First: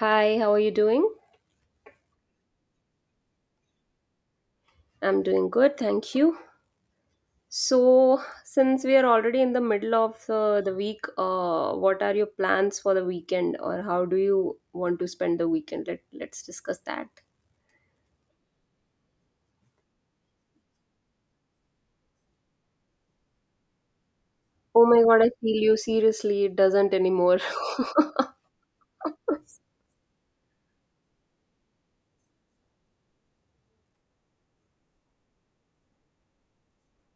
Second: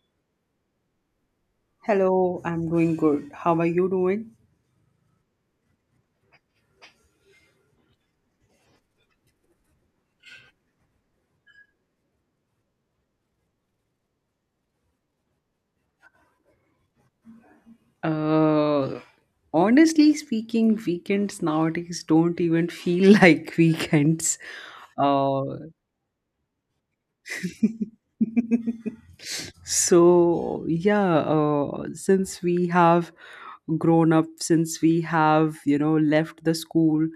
Hi, how are you doing? Hello, I'm doing good. How are you doing? I'm doing good, thank you. So, since we are already in the middle of the week, what are your plans for the weekend, or how do you want to spend the weekend? Let's discuss that. Uh, Honestly speaking, weekends nowadays don't even feel like weekends. Oh my God, I Uh, feel you. Seriously, it doesn't anymore. Since we have grown up, since we have, left the school,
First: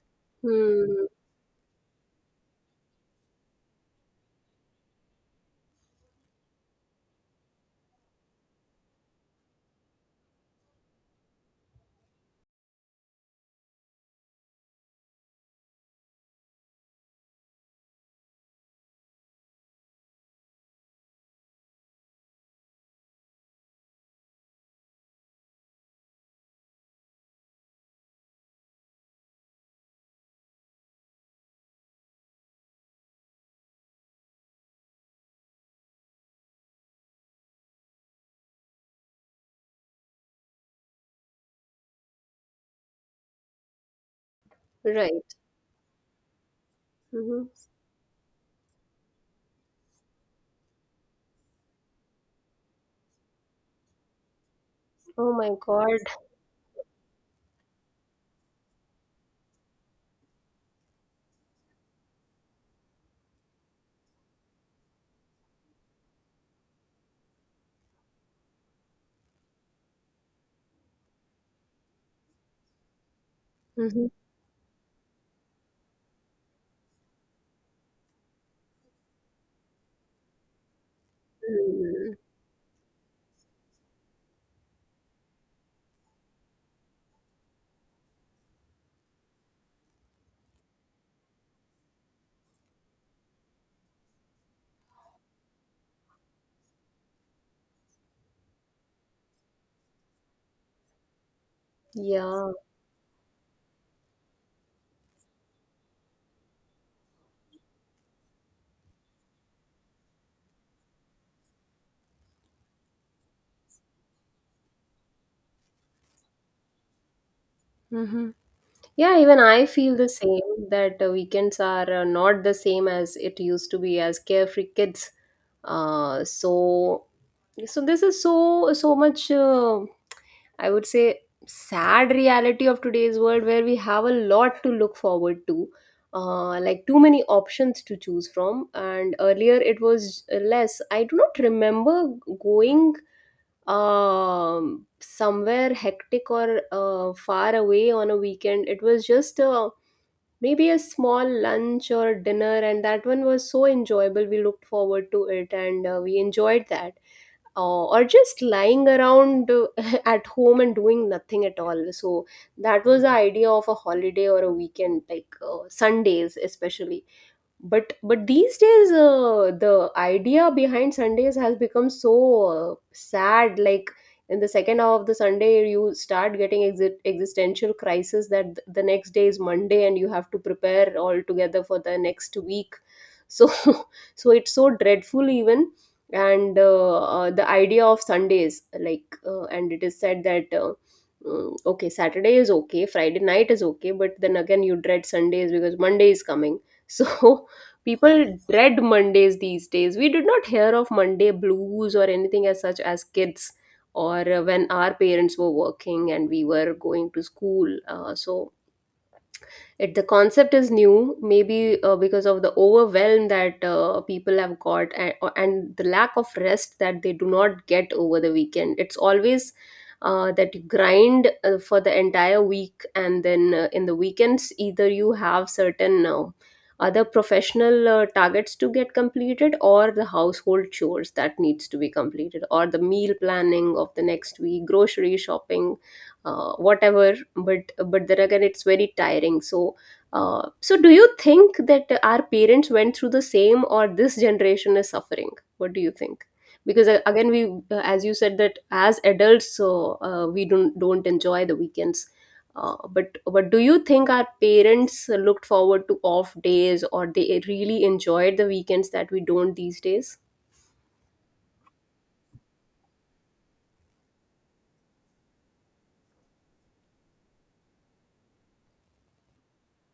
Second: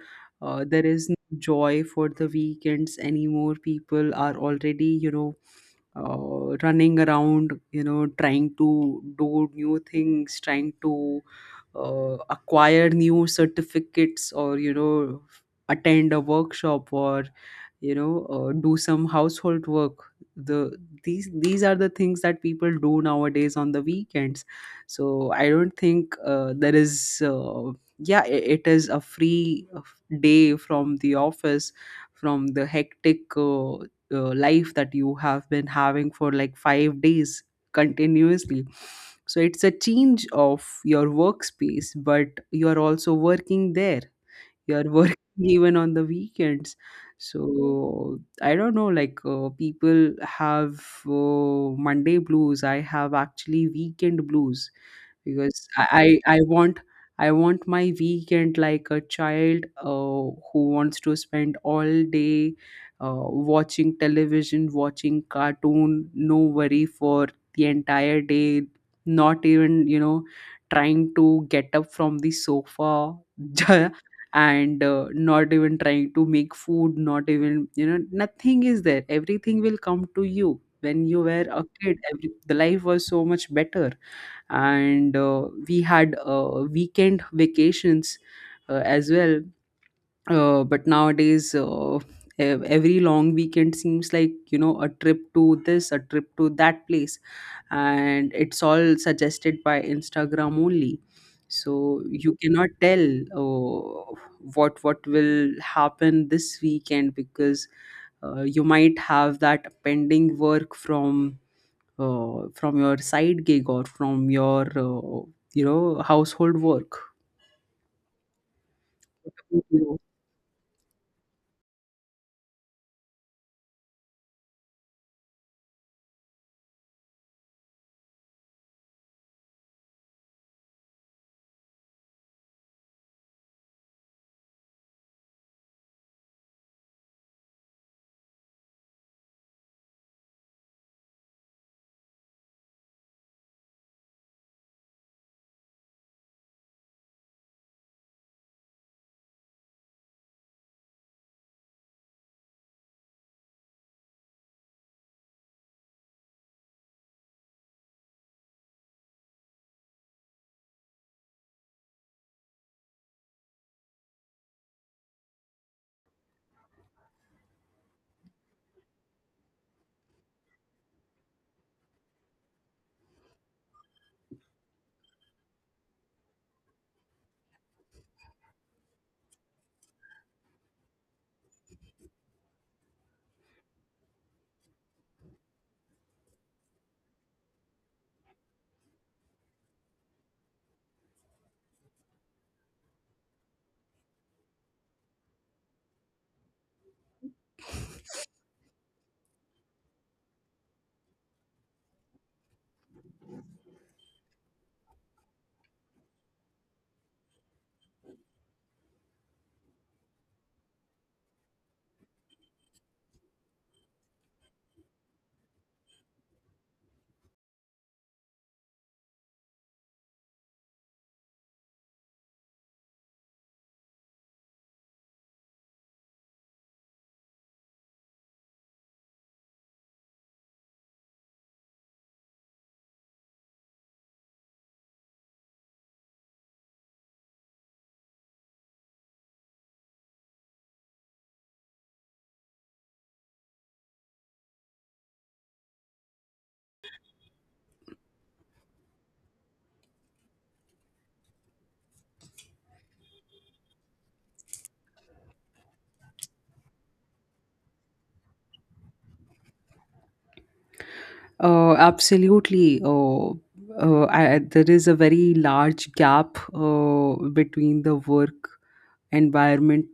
there Hmm. is no joy for the weekends anymore. People are already, running around, trying to do new things, trying to acquire new certificates or, attend a workshop or, do some household work. the these are the things that people do nowadays on the weekends. So I don't think there is yeah I It is a free day from the office, from the hectic life that you have been having for like 5 days continuously. So it's a change of your workspace, but you are also working there. You are working Right. even on the weekends. Hmm. So I don't know, like, people have Monday blues, I have actually weekend blues, Oh my because God. I want, I want my weekend like a child who wants to spend all day, uh, watching television, watching cartoon, no worry for the entire day, not even, trying to get up from the sofa, Mm-hmm. and not even trying to make food, not even, you know, nothing is there. Everything will come to you. When you were a kid, Hmm. The life was so much better. And we had weekend vacations as well, but nowadays every long weekend seems like, you know, a trip to this, a trip to that place, and it's all suggested by Instagram only. So you Yeah. cannot tell uh, what will happen this weekend, because you might have that pending work from your side gig or from your you know, household work. Hmm. Yeah, even What? I feel the same that weekends are not the same as it used to be as carefree kids. Uh, so, so, this is so much. I would say sad reality of today's world where we have a lot to look forward to, like too many options to choose from. And earlier it was less. I do not remember going somewhere hectic or far away on a weekend. It was just a maybe a small lunch or dinner, and that one was so enjoyable. We looked forward to it, and we enjoyed that, or just lying around at home and doing nothing at all. So that was the idea of a holiday or a weekend, like Sundays especially. But these days the idea behind Sundays has become so sad. Like in the second half of the Sunday, you start getting existential crisis that the next day is Monday and you have to prepare all together for the next week. So so it's so dreadful even. And the idea of Sundays, like, and it is said that okay, Saturday is okay, Friday night is okay, but then again you dread Sundays because Monday is coming. So people dread Mondays these days. We did not hear of Monday blues or anything as such as kids, or when our parents were working and we were going to school. So it, the concept is new, maybe because of the overwhelm that people have got, and the lack of rest that they do not get over the weekend. It's always that you grind for the entire week, and then in the weekends either you have certain other professional targets to get completed, or the household chores that needs to be completed, or the meal planning of the next week, grocery shopping, whatever. But then again it's very tiring. So so do you think that our parents went through the same, or this generation is suffering? What do you think? Because again we, as you said, that as adults, so we don't enjoy the weekends. But do you think our parents looked forward to off days, or they really enjoyed the weekends that we don't these days? Absolutely. There is a very large gap between the work environment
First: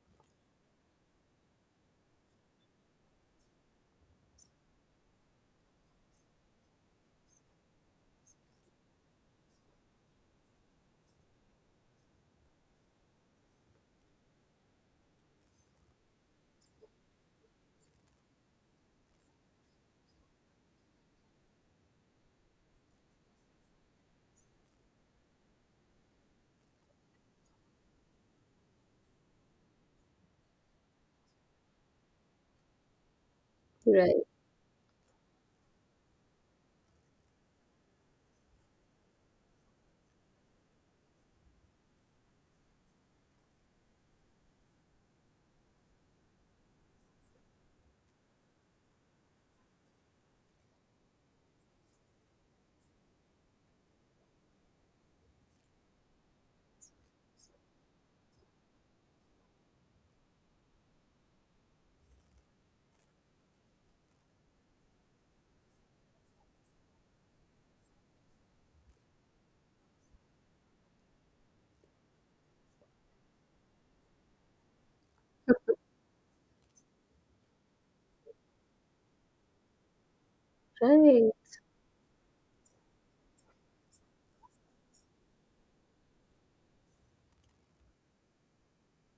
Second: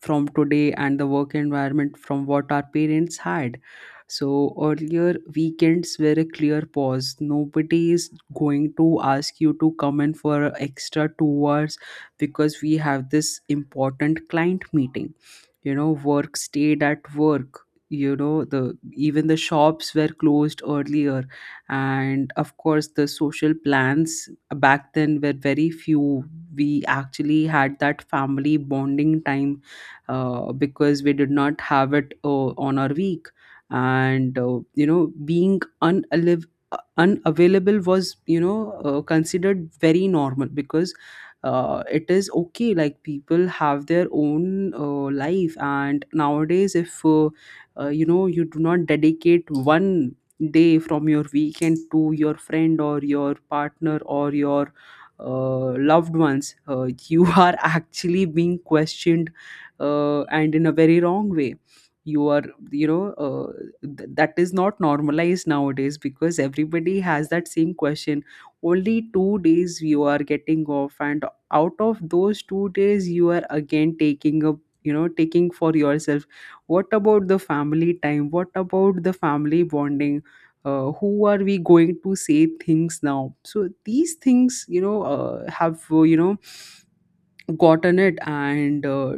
from today and the work environment from what our parents had. So earlier weekends were a clear pause. Nobody is going to ask you to come in for extra 2 hours because we have this important client meeting. You know, work stayed at work. You know, the even the shops were closed earlier, and of course the social plans back then were very few. We actually had that family bonding time because we did not have it on our week. Right. And you know, being unavailable was, you know, considered very normal, because it is okay, like people have their own life. And nowadays if you know, you do not dedicate one day from your weekend to your friend or your partner or your loved ones, you are actually being questioned, and in a very wrong way. You are, you know, that is not normalized nowadays, because everybody has that same question. Only 2 days you are getting off, and out of those 2 days you are again taking a, you know, taking for yourself. What about the family time? What about the family bonding? Who Right. are we going to say things now? So these things, you know, have you know, gotten it. And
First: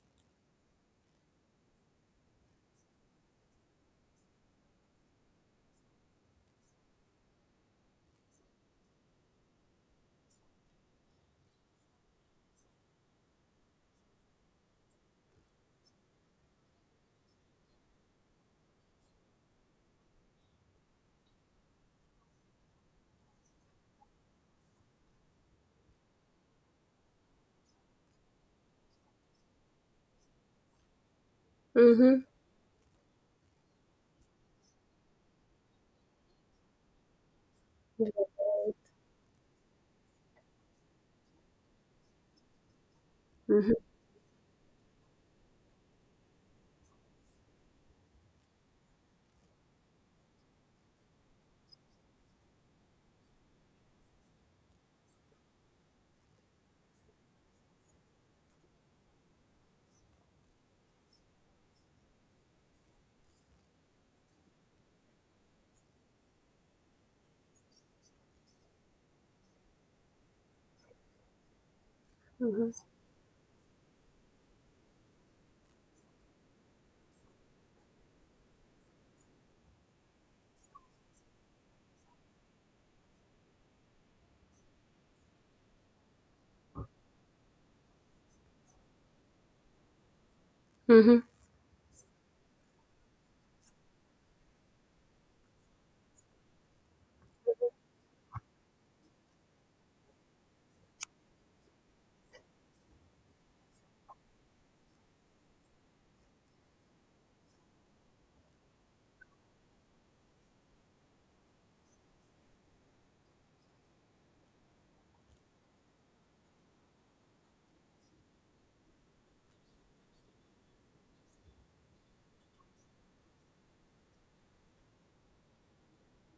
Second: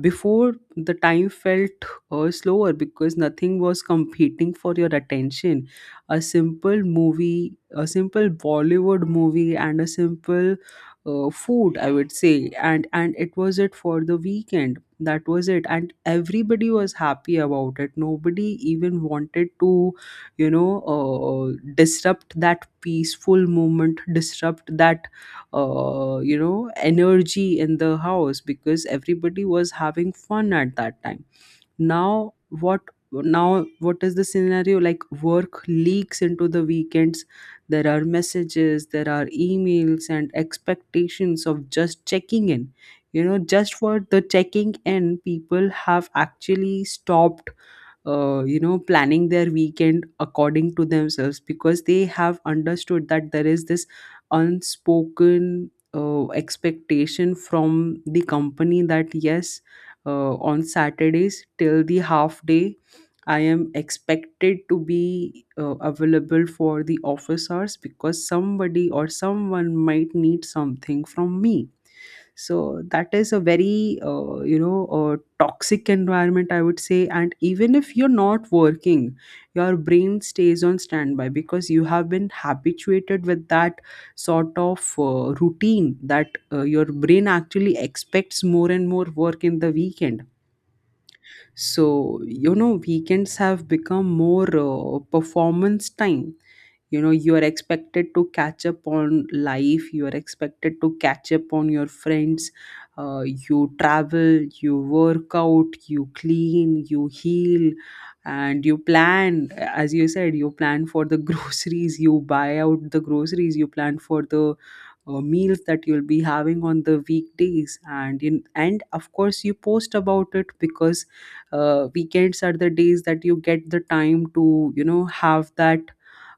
before, the time felt slower because nothing was competing for your attention. A simple movie, a simple Bollywood movie and a simple food, I would say, and it was it for the weekend. That was it, and everybody was happy about it. Nobody even wanted to, you know, disrupt that peaceful moment, disrupt that you know, energy in the house, because everybody was having fun at that time. Mm-hmm. now what Now what is the scenario? Like, work leaks into the weekends. There are Right. messages, there are emails, and expectations of just checking in. You know, Mm-hmm. just for the checking in, people have actually stopped you know, planning their weekend according to themselves, because they have understood that there is this unspoken expectation from the company that, yes, on Saturdays till the half day, I am expected to be available for the office hours, because somebody or someone might need something from me. Mm-hmm. So that is a very you know, toxic environment, I would say. And even if you're not working, your brain stays on standby, because you have been habituated with that sort of routine, that your brain actually expects more and more work in the weekend. Mm-hmm. So, you know, weekends have become more performance time. You know, you are expected to catch up on life, you are expected to catch up on your friends. uh, you travel, you work out, you clean, you heal, and you plan. As you said, you plan for the groceries, you buy out the groceries, you plan for the meals that you'll be having on the weekdays. And of course you post about it, because weekends are the days that you get the time to, you know, have that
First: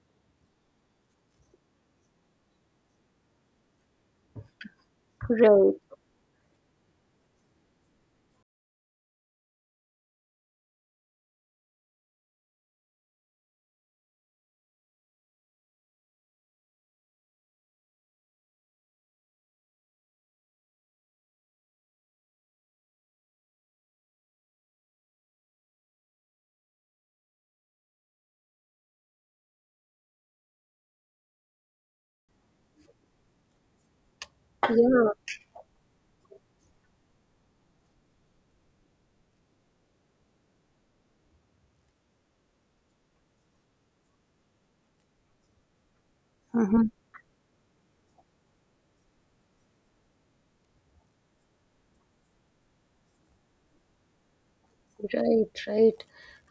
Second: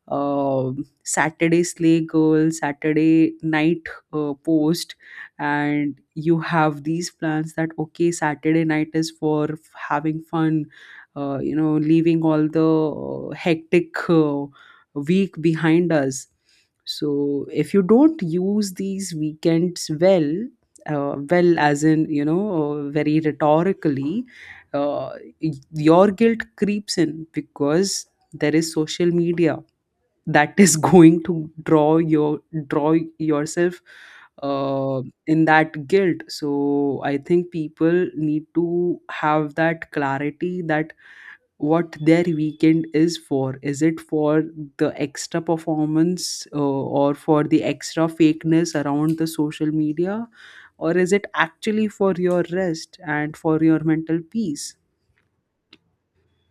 uh, Saturday Slay Girl, Saturday Night Post. Right. And you have these plans that, okay, Saturday night is for having fun, you know, leaving all the hectic week behind us. So if you don't use these weekends well, well, as in, you know, very rhetorically, uh, your guilt creeps in, because there is social media that is going to draw yourself Yeah. in that guilt. So I think people need to have that clarity, that what their weekend is for. Is it for the extra performance, Mhm. or for the extra fakeness around the social media, or is it actually for your rest and for your mental peace? Right, right.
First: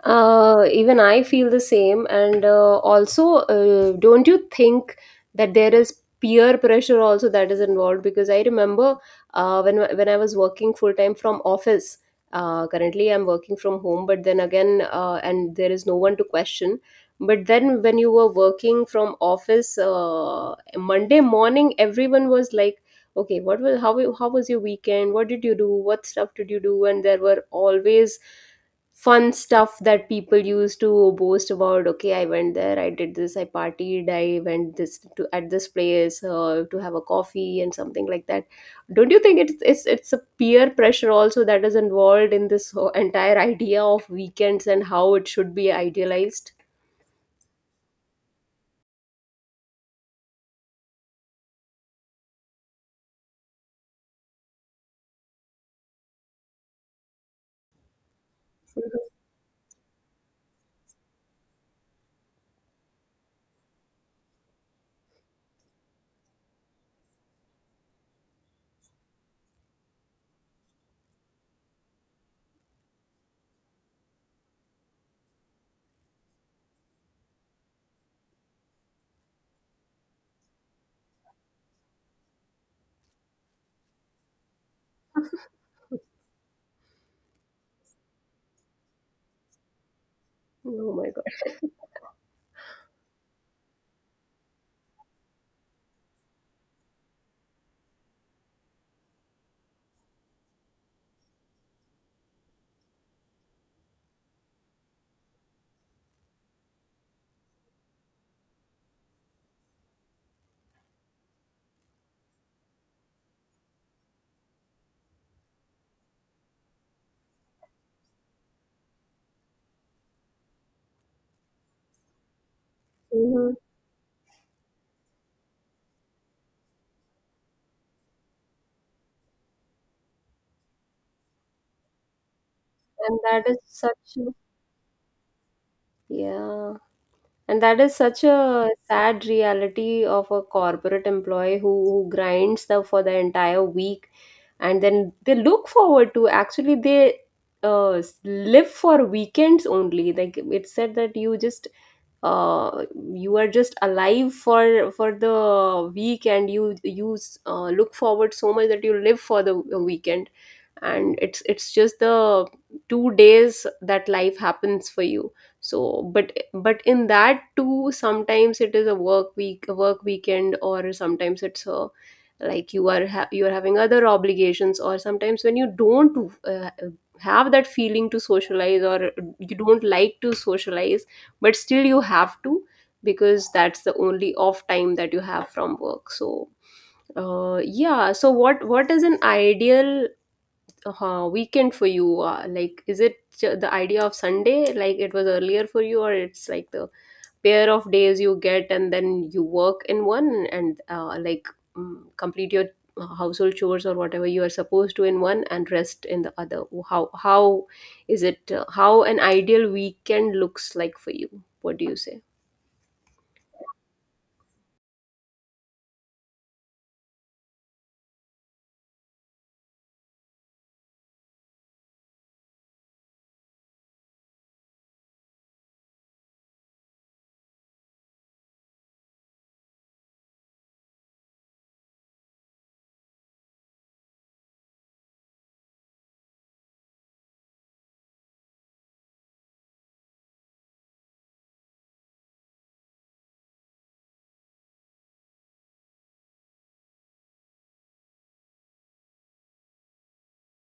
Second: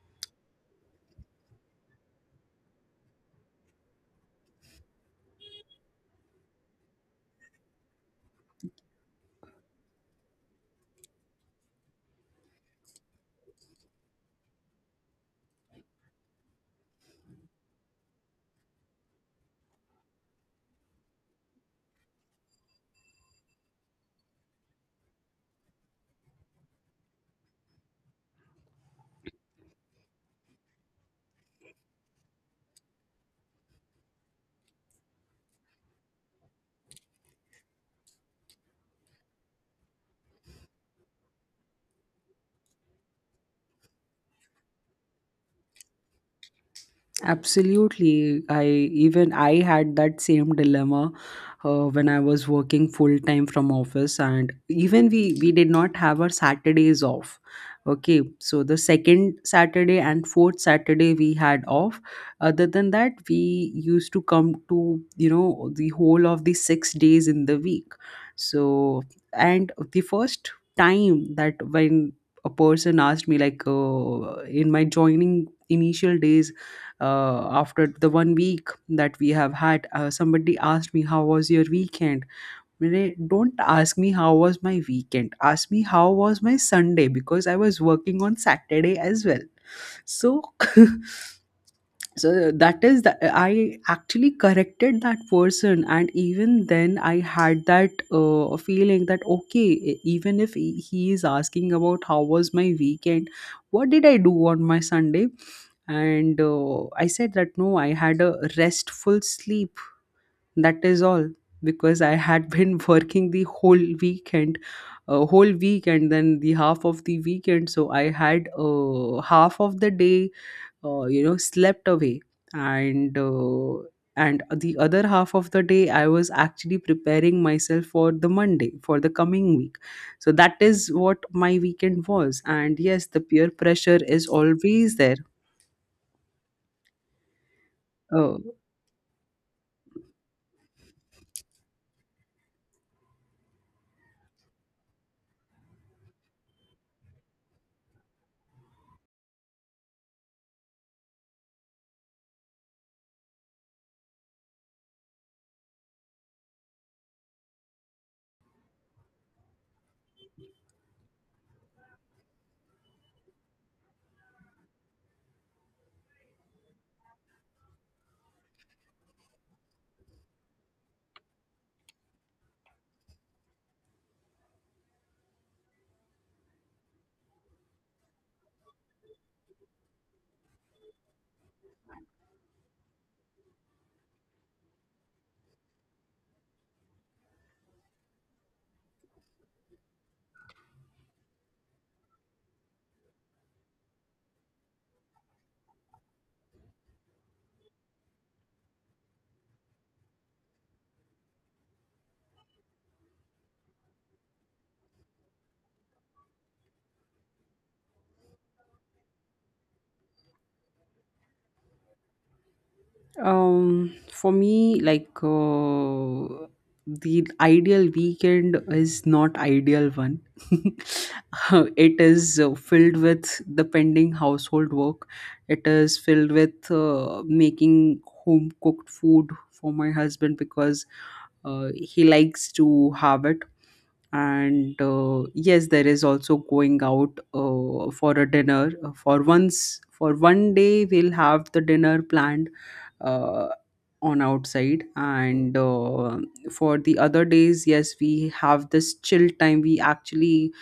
Even I feel the same. And also, don't you think that there is peer pressure also that is involved? Because I remember when I was working full time from office. Currently, I'm working from home, but then again, and there is no one to question. But then, when you were working from office, Monday morning, everyone was like, okay, what was, how was your weekend, what did you do, what stuff did you do? And there were always fun stuff that people used to boast about. Okay, I went there, I did this, I partied, I went this to at this place to have a coffee and something like that. Don't you think it's a peer pressure also that is involved in this whole entire idea of weekends and how it should be idealized? Absolutely. I had that same dilemma when I was working full time from office, and even we did not have our Saturdays off. Okay, so the second Saturday and fourth Saturday we had off. Other than that, we used to come to, you know, the whole of the 6 days in the week. So, and the first time that, when a person asked me, like, in my joining initial days, after the 1 week that we have had, somebody asked me, how was your weekend? Mire, don't ask me how was my weekend, ask me how was my Sunday, because I was working on Saturday as well, so Oh my God. so that is that, I actually corrected that person. And even then, I had that feeling that, okay, even if he is asking about how was my weekend, what did I do on my Sunday? And I said that no, I had a restful sleep, that is all, because I had been working the whole weekend a whole week, and then the half of the weekend, so I had half of the day you know, slept away. and Mhm. uh, and the other half of the day I was actually preparing myself for the Monday, for the coming week. So that is what my weekend was, and yes, the And peer that is pressure such is a, always there. yeah, and that is such Uh, a sad reality of a corporate employee who grinds the, for the entire week, and then they look forward to, actually they live for weekends only. Like it said that you just, uh, you are just alive for the week, and you look forward so much that you live for the weekend. And it's just the two days that life happens for you. So but in that too sometimes it is a work week, a work weekend, or sometimes it's a, like you are you are having other obligations, or sometimes when you don't uh, have that feeling to socialize, or you don't like to socialize, but still you have to, because that's the only off time that you have from work. So yeah, so what is an ideal weekend for you? Like, is it the idea of Sunday, like it was earlier for you, or it's like the pair of days you get, and then you work in one and like complete your household chores or whatever you are supposed to in one and rest in the other? How is it? How an ideal weekend looks like for you? What do you say? For me, like, the ideal weekend is not ideal one. It is filled with the pending household work. It is filled with making home cooked food for my husband, because he likes to have it. And yes, there is also going out for a dinner. For once, for one day, we'll have the dinner planned uh, on outside. And for the other days, yes, we have this chill time. We actually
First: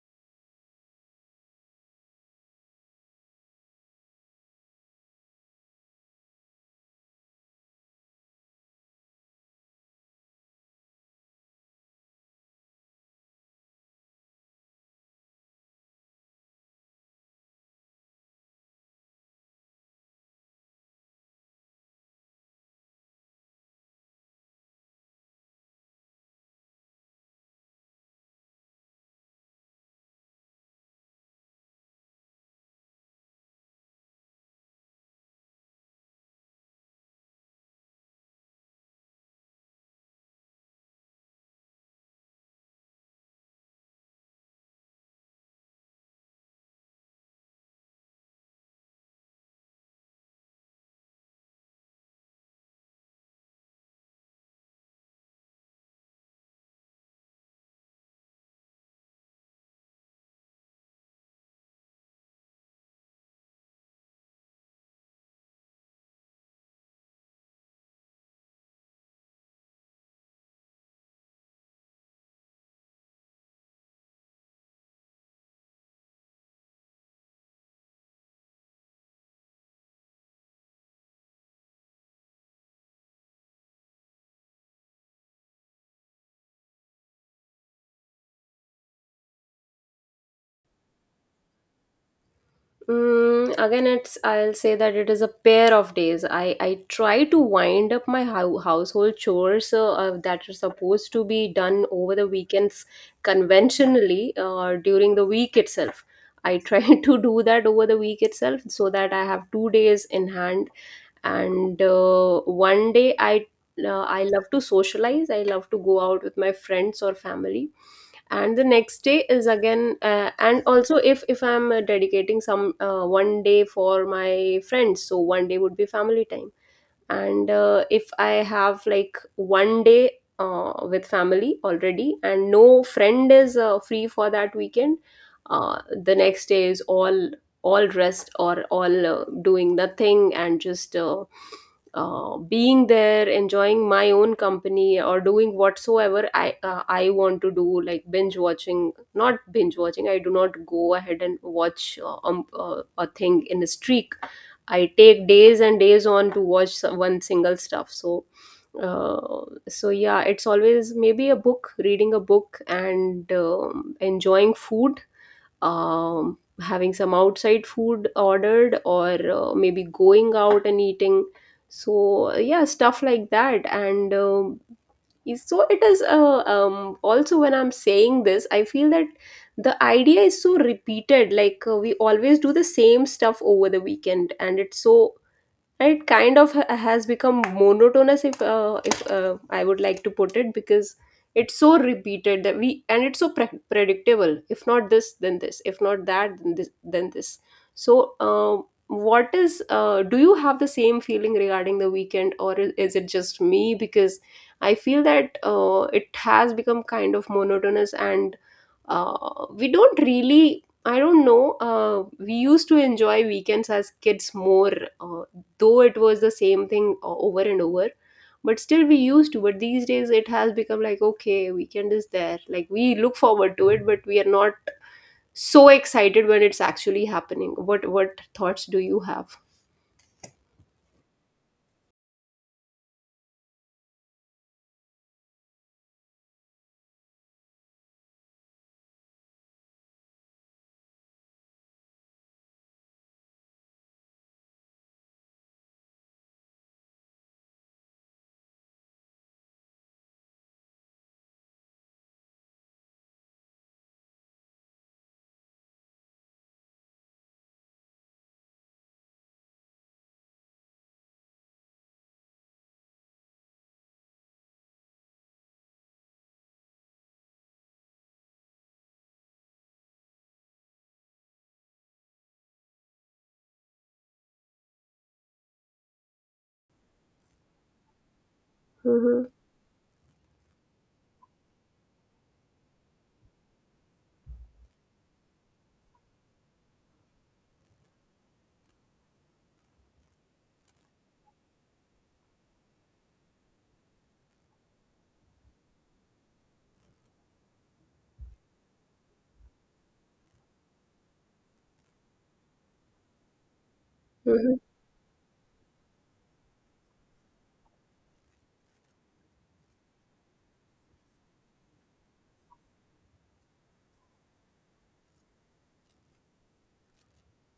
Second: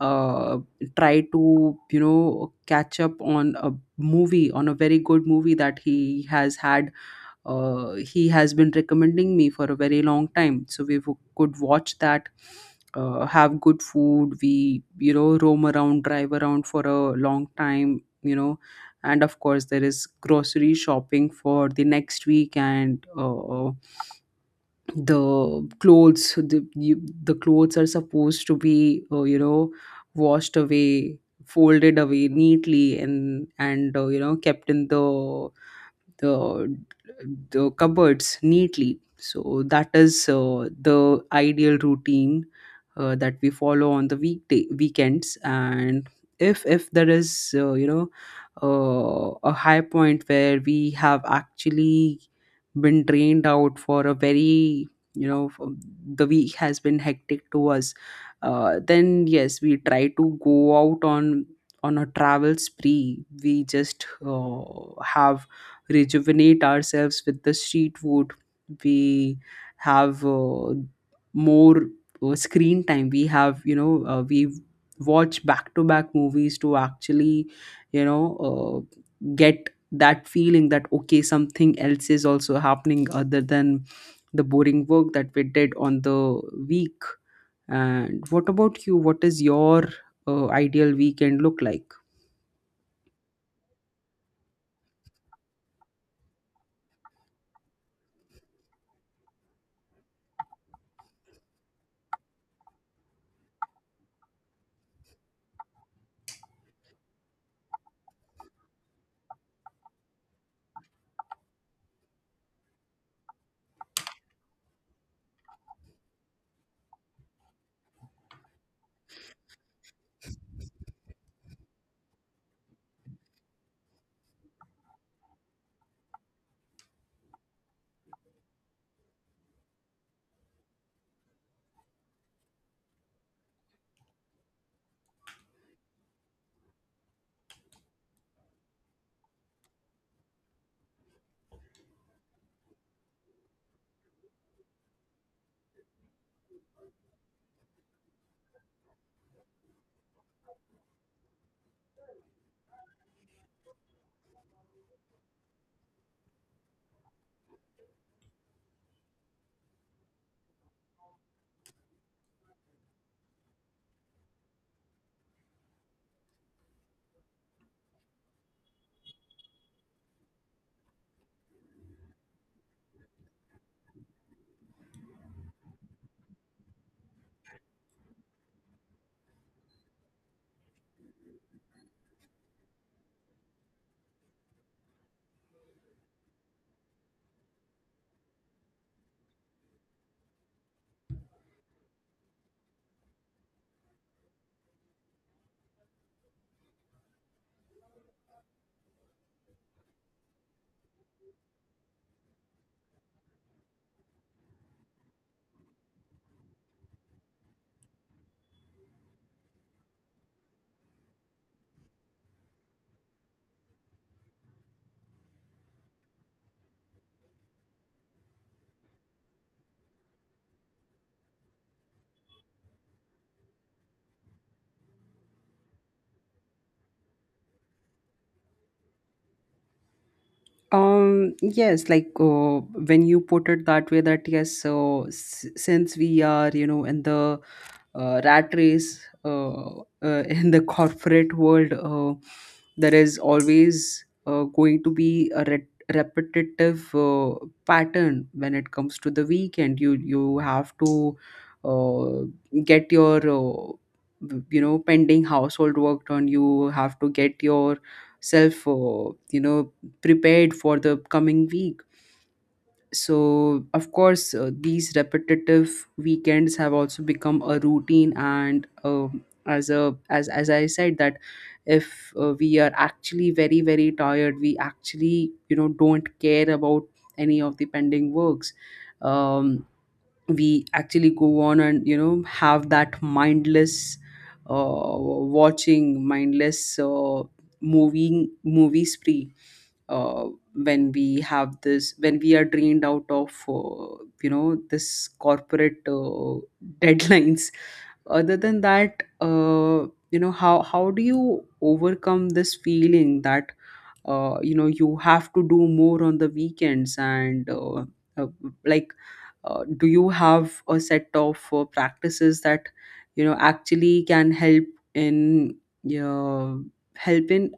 uh, try to, you know, catch up on a movie, on a very good movie that he has been recommending me for a very long time. So we could watch that, have good food. We, you know, roam around, drive around for a long time, you know. And of course, there is grocery shopping for the next week, and the clothes. The clothes are supposed to be, you know, washed away, folded away neatly, and you know, kept in the the cupboards neatly. So that is the ideal routine that we follow on the weekday weekends. And if there is a high point where we have actually been drained out for a very you know for- the week has been hectic to us, then yes, we try to go out on a travel spree. We just have rejuvenate ourselves with the street food, we have more screen time, we have we watch back to back movies to actually you know uh, get that feeling that okay, something else is also happening other than the boring work that we did on the week. And what about you, what is your ideal weekend look like? Mm, again, it's I'll say that it is a pair of days. I try to wind up my household chores that are supposed to be done over the weekends conventionally during the week itself. I try to do that over the week itself so that I have two days in hand, and one day I love to socialize. I love to go out with my friends or family. And the next day is again, and also if I'm dedicating some one day for my friends, so one day would be family time. And if I have like one day with family already and no friend is free for that weekend, the next day is all rest, or all doing nothing, and just being there, enjoying my own company, or doing whatsoever I want to do, like binge watching, not binge watching. I do not go ahead and watch a thing in a streak. I take days and days on to watch one single stuff. So, uh, so yeah, it's always maybe a book, reading a book, and enjoying food, having some outside food ordered, or maybe going out and eating. So yeah, stuff like that, and so it is. Also, when I'm saying this, I feel that the idea is so repeated. Like we always do the same stuff over the weekend, and it's so, and it kind of has become monotonous, if I would like to put it, because it's so repeated that we, and it's so predictable. If not this, then this, if not that, then this, then this. So what is do you have the same feeling regarding the weekend, or is it just me? Because I feel that it has become kind of monotonous, and we don't really, I don't know, we used to enjoy weekends as kids more, uh, though it was the same thing over and over, but still we used to. But these days it has become like, okay, weekend is there, like we look forward to it, but we are not so excited when it's actually happening. What thoughts do you have? Yes, like when you put it that way, that yes, so since we are, in the rat race, in the corporate world, there is always going to be a repetitive pattern when it comes to the weekend. You have to get your pending household work done. You have to get your self prepared for the coming week. So, of course, these repetitive weekends have also become a routine. And as a as as I said, that if we are actually very very tired, we actually don't care about any of the pending works. Mm-hmm. Um, we actually go on and, you know, have that mindless watching, mindless moving movie spree uh, when we have this, when we are drained out of, this corporate deadlines. Other than that, you know, how do you overcome this feeling that, you have to do more on the weekends? And uh, like do you have a set of practices that, you know, actually can help in uh, help in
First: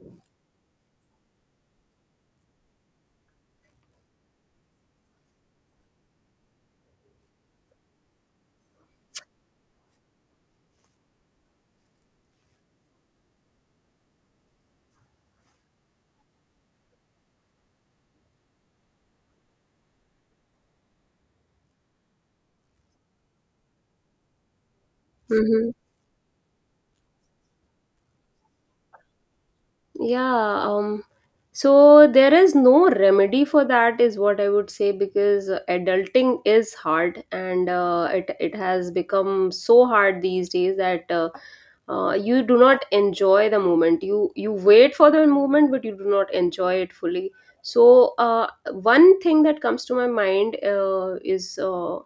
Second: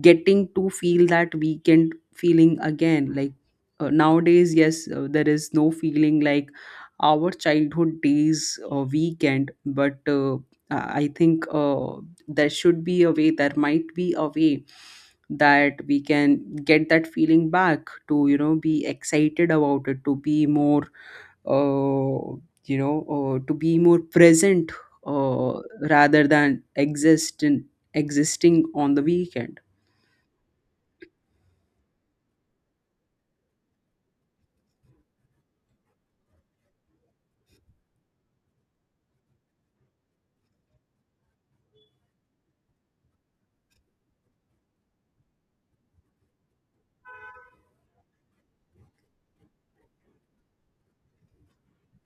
getting to feel that weekend feeling again? Like nowadays, yes, there is no feeling like our childhood days weekend. But I think there should be a way, there might be a way that we can get that feeling back to, you know, be excited about it, to be more uh, to be more present, uh, Mm-hmm. rather than exist in, existing on the weekend. Yeah, so there is no remedy for that, is what I would say, because adulting is hard, and it it has become so hard these days that you do not enjoy the moment. You wait for the moment, but you do not enjoy it fully. So one thing that comes to my mind is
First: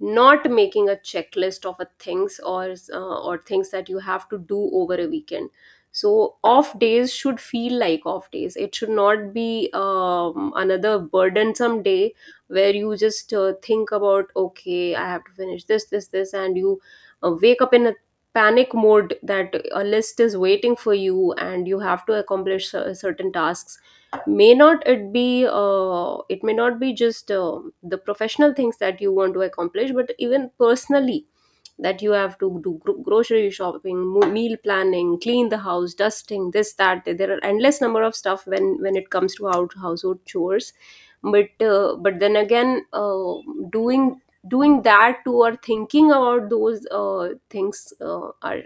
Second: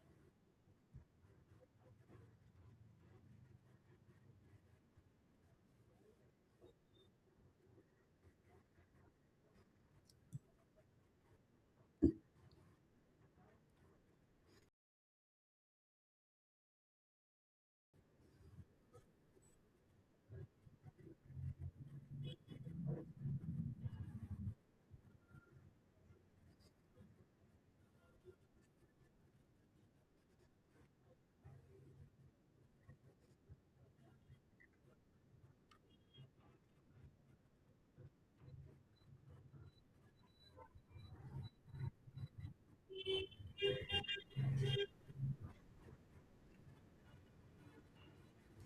not making a checklist of a things, or things that you have to do over a weekend. So off days should feel like off days. It should not be another burdensome day where you just think about, okay, I have to finish this, this, this, and you wake up in a panic mode that a list is waiting for you, and you have to accomplish certain tasks. May not it be it may not be just the professional things that you want to accomplish, but even personally, that you have to do grocery shopping, meal planning, clean the house, dusting, this, that. There are endless number of stuff when it comes to out household chores. But then again doing, doing that too, or thinking about those things are,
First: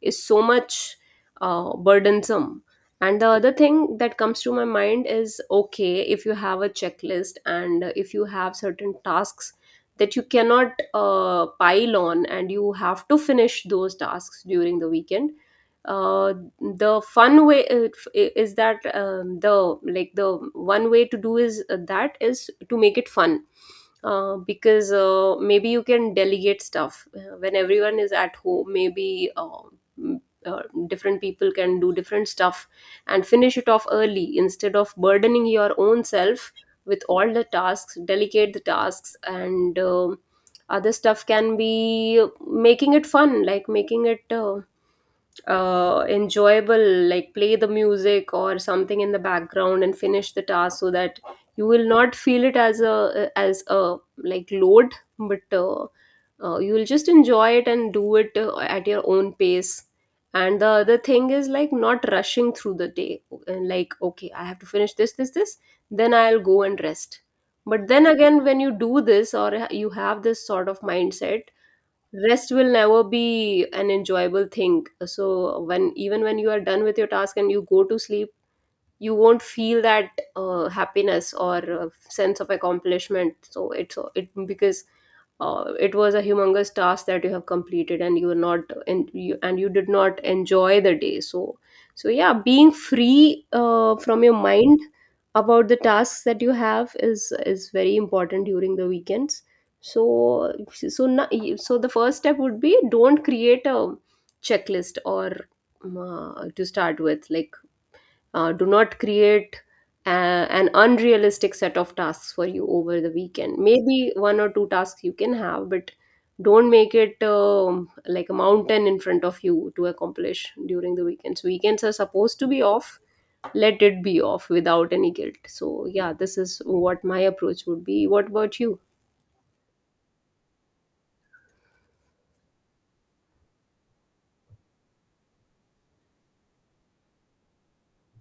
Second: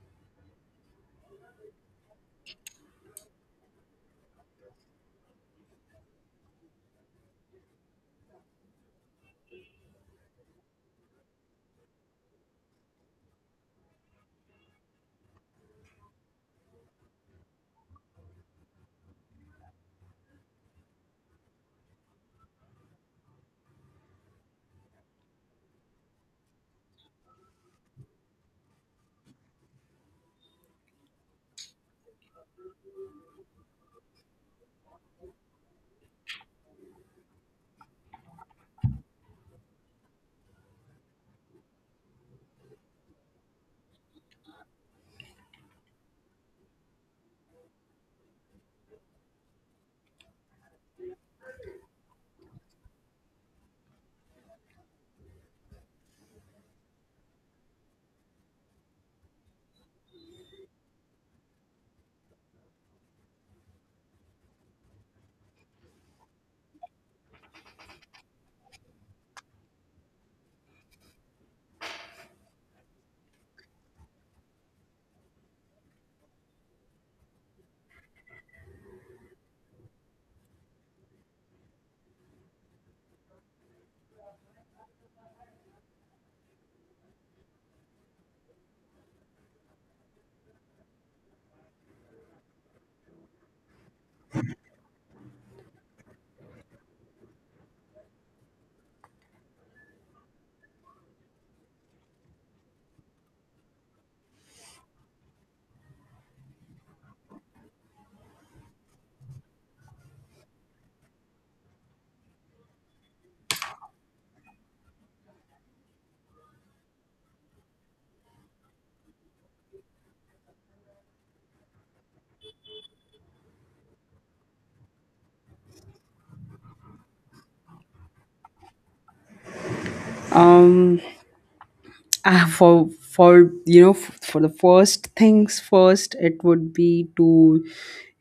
is so much burdensome. And the other thing that comes to my mind is, okay, if you have a checklist and if you have certain tasks that you cannot pile on and you have to finish those tasks during the weekend, uh, the fun way is that the one way to do is that is to make it fun, because maybe you can delegate stuff. When everyone is at home, maybe m- uh, different people can do different stuff and finish it off early instead of burdening your own self with all the tasks. Delegate the tasks, and other stuff can be making it fun, like making it enjoyable, like play the music or something in the background and finish the task so that you will not feel it as a like load, but you will just enjoy it and do it at your own pace. And the other thing is like not rushing through the day and like, okay, I have to finish this, this, this, then I'll go and rest. But then again, when you do this or you have this sort of mindset, rest will never be an enjoyable thing. So when, even when you are done with your task and you go to sleep, you won't feel that happiness or sense of accomplishment. So it's it because it was a humongous task that you have completed and you were not, and you did not enjoy the day. So so yeah, being free from your mind about the tasks that you have is very important during the weekends. so so na- so the first step would be, don't create a checklist, or to start with, like, do not create an unrealistic set of tasks for you over the weekend. Maybe one or two tasks you can have, but don't make it like a mountain in front of you to accomplish during the weekends. Weekends are supposed to be off. Let it be off without any guilt. So yeah, this is what my approach would be. What about you? um for for the first things first, it would be to,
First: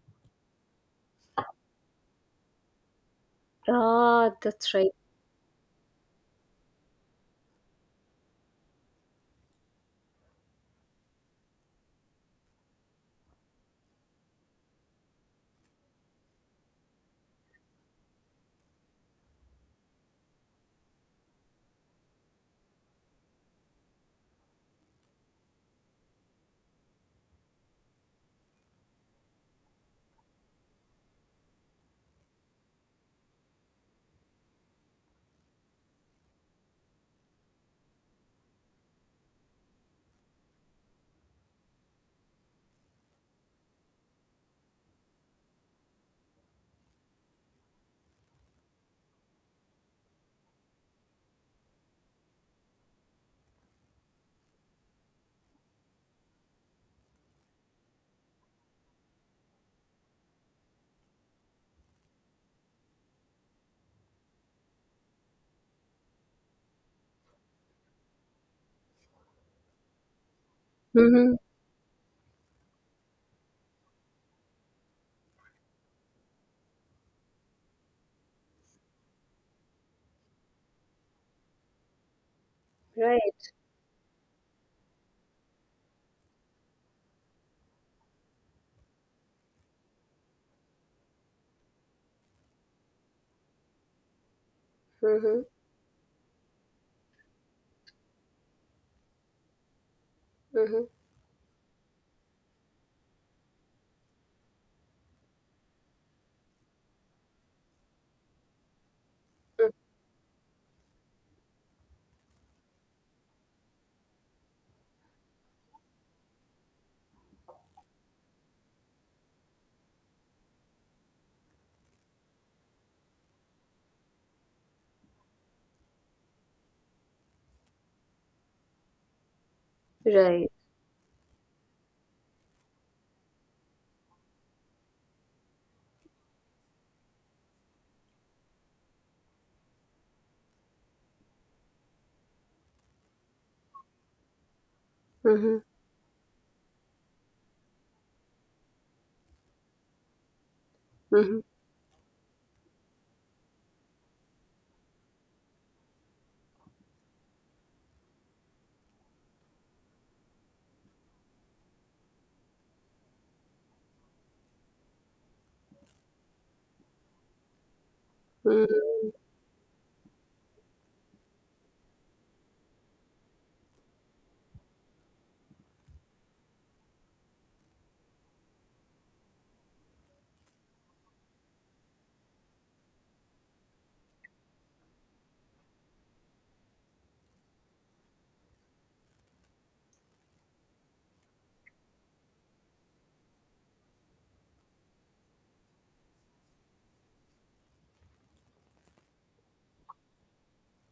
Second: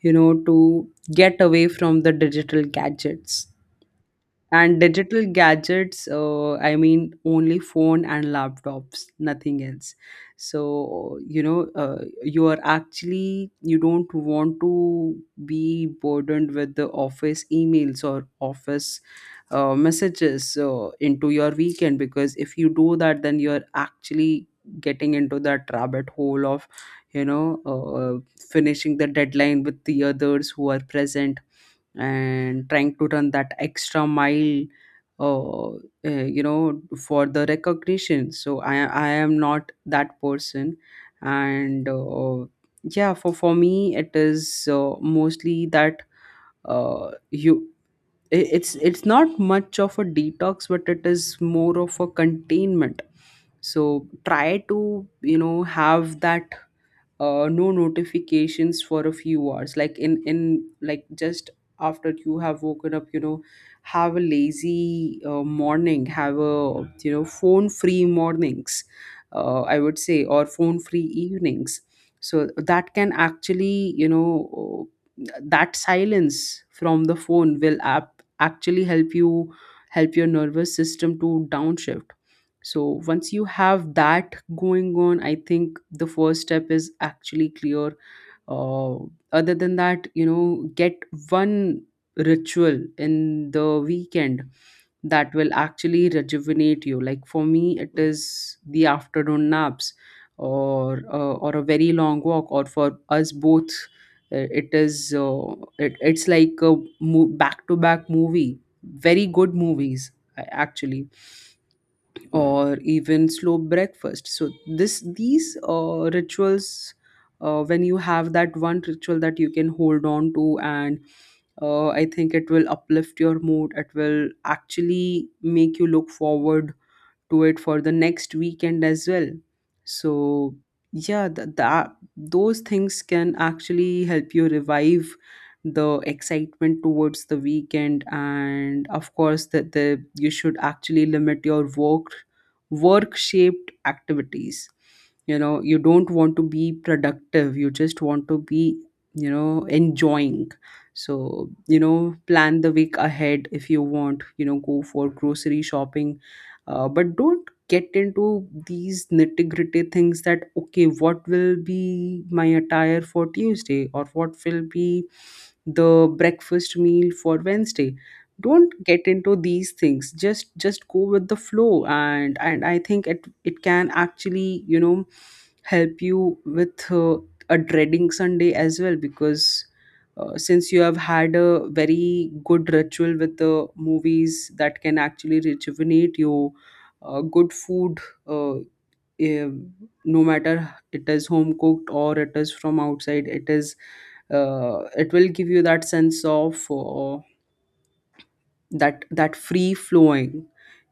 you know, to get away from the digital gadgets. Ah, that's And right. digital gadgets, I mean, only phone and laptops, nothing else. So, you know, you are actually, you don't want to be burdened with the office emails or office messages into your weekend, because if you do that, then you're actually getting into that rabbit hole of, you know, uh, finishing the deadline with the others who are present and trying to run that extra mile, uh, uh, you know, for the recognition. So I am not that person. And yeah, for me it is mostly that you I- it's not much of a detox, but it is more of a containment. So try to, you know, have that no notifications for a few hours, like in like just after you have woken up, you know, have a lazy morning, have a, you know, phone free mornings, I would say, or phone free Mm-hmm. evenings. So that can actually, you know, that silence from the phone will app actually help you, help your nervous system to downshift. So once you Right. have that going on, I think the first step is actually clear. Uh, Other than that, you know, get one ritual in the weekend that Mm-hmm. will actually rejuvenate you. Like for me, it is the afternoon naps, Mm-hmm. or a very long walk, or for us both, it is it's like a back to back movie. Very good movies, actually, or even slow breakfast. So this these rituals, when you have that one ritual that you can hold on to, and I think it will uplift your mood, it will actually make you look forward to it for the next weekend as well. Right. So yeah, that those things can actually help you revive the excitement towards the weekend. And of course, that the you should actually limit your work, work shaped activities. You Mm-hmm. know, you don't want to be productive, you just want to be, you know, enjoying. So, you know, plan the week ahead, if you want, you know, go for grocery shopping. But don't get into these nitty-gritty things that, okay, what will be my attire for Tuesday, or what will be the breakfast meal for Wednesday. Don't get Mm-hmm. into these things, just go with the flow. And I think it can actually, you know, help you with a dreading Sunday as well, because since you have had a very good ritual with the movies that can actually rejuvenate you, good food, uh, eh, no matter it is home cooked or it is from outside, it will give you that sense of that that free flowing.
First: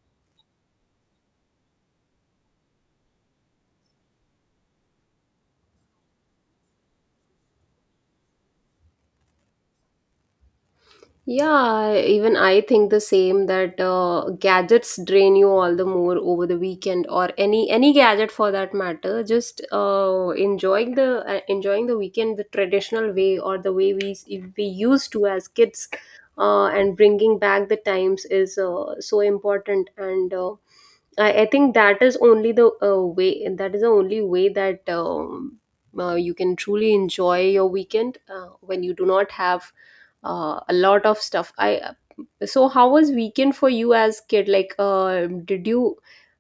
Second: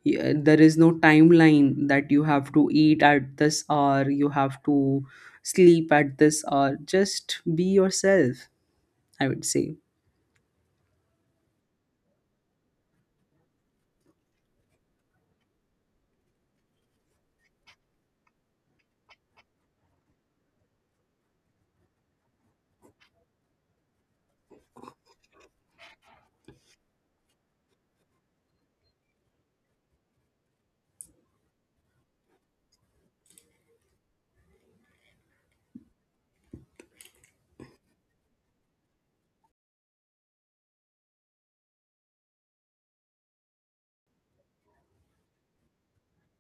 Yeah, there is no timeline that you have to eat at this hour, you have to sleep at this hour, just be yourself, I would say. Yeah, even I think the same, that gadgets drain you all the more over the weekend, or any gadget for that matter. Just enjoying the, enjoying the weekend the traditional way, or the way we used to as kids, and bringing back the times is so important. And uh, I think that is only the way, that is the only way that you can truly enjoy your weekend when you do not have a lot of stuff i. So how was weekend for you as kid, like, did you,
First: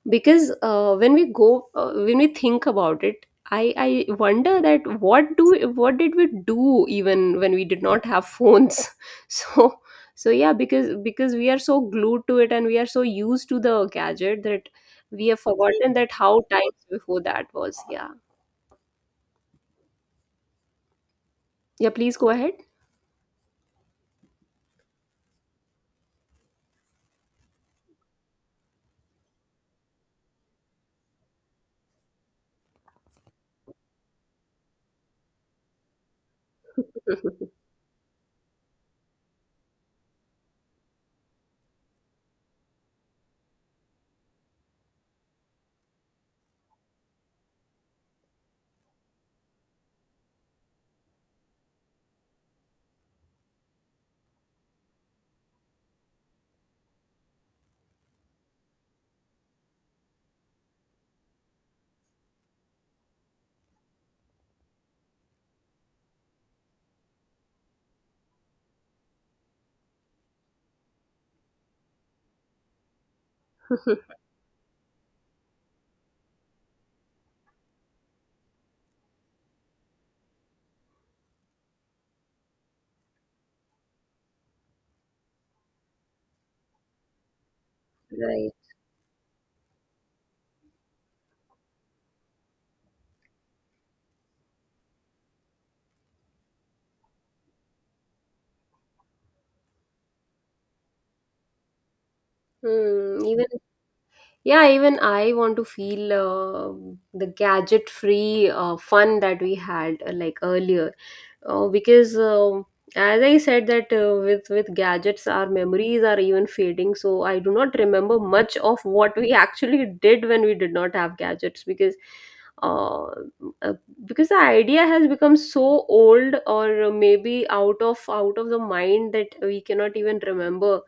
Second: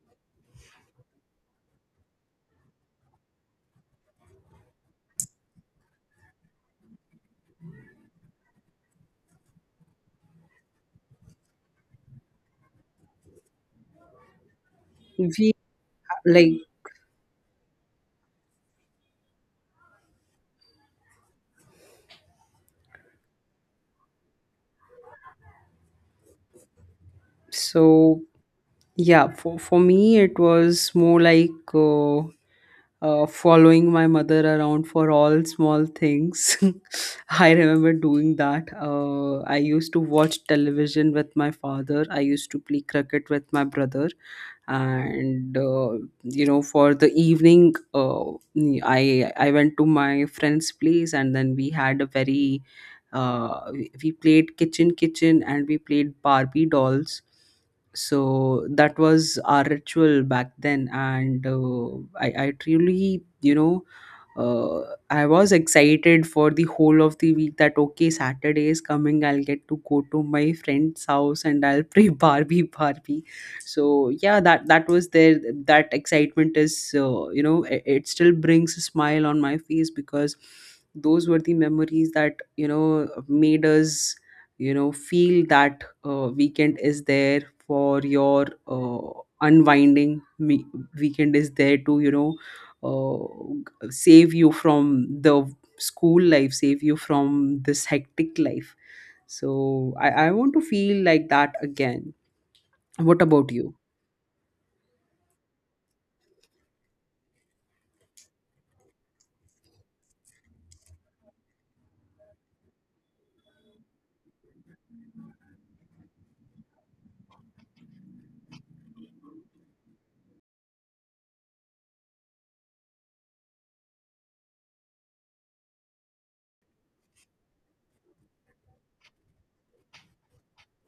because when we think about it, I wonder that what do, what did we do even when we did not have phones? So so yeah, because we are so glued to it and we are so used to the gadget that we have We forgotten that how like. times before that was. Yeah, yeah, please go ahead. So yeah, for me it was more like following my mother around for all small things. I remember doing that. I used to watch television with my father. I used to play cricket with my brother, and you know, for the evening, I went to my friend's place, and then we had a very we played kitchen kitchen, and we played barbie dolls. So that was our ritual back then. And I truly, you know, uh, I was excited for the whole of the week that, okay, Saturday is coming, I'll get to go to my friend's house, and I'll play barbie barbie. So yeah, that was there, that excitement is, it still brings a smile on my face, because those were the memories that, you know, made us, you know, feel that weekend is there for your Right. Unwinding. Weekend is there to, you know, save you from the school life, save you from this hectic life. So I want to feel like that again. What Hmm, even. about you? Yeah, even I want to feel the gadget free fun that we had like earlier, because um, as I said, that uh, with gadgets our memories are even fading, so I do not remember much of what we actually did when we did not have gadgets, uh, uh, because the idea has become so old, or maybe out of the mind that we cannot even remember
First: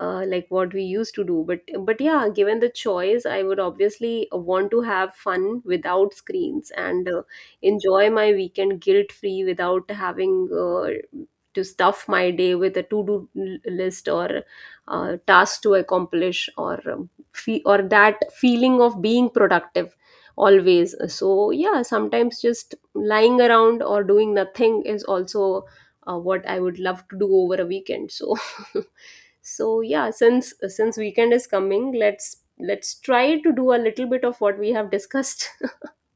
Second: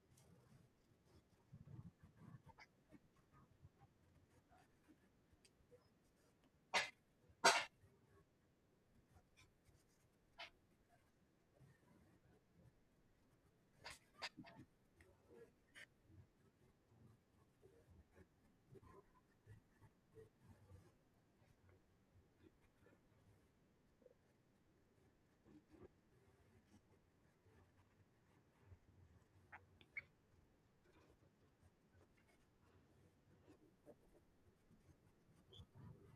like what we used to do. But yeah, given the choice, I would obviously want to have fun without screens and enjoy my weekend guilt free without having to stuff my day with a to do list or task to accomplish, or or that feeling of being productive always. So yeah, sometimes just lying around or doing nothing is also what I would love to do over a weekend. So so yeah, since weekend is coming, let's try to do a little bit of what we have discussed.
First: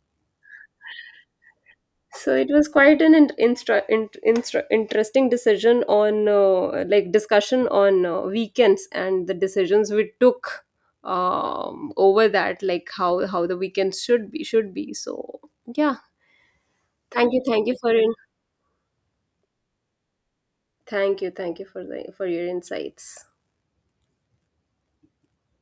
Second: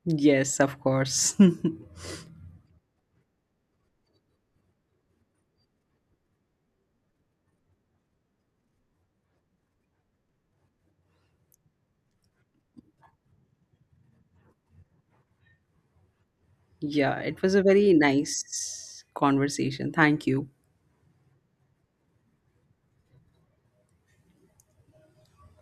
Yes, of course. So it was quite an interesting decision on, like, discussion on weekends and the decisions we took over that, like how how the weekends should be. So yeah, Yeah, thank it you, was a very nice conversation, thank you. thank you, thank you for the, for your insights.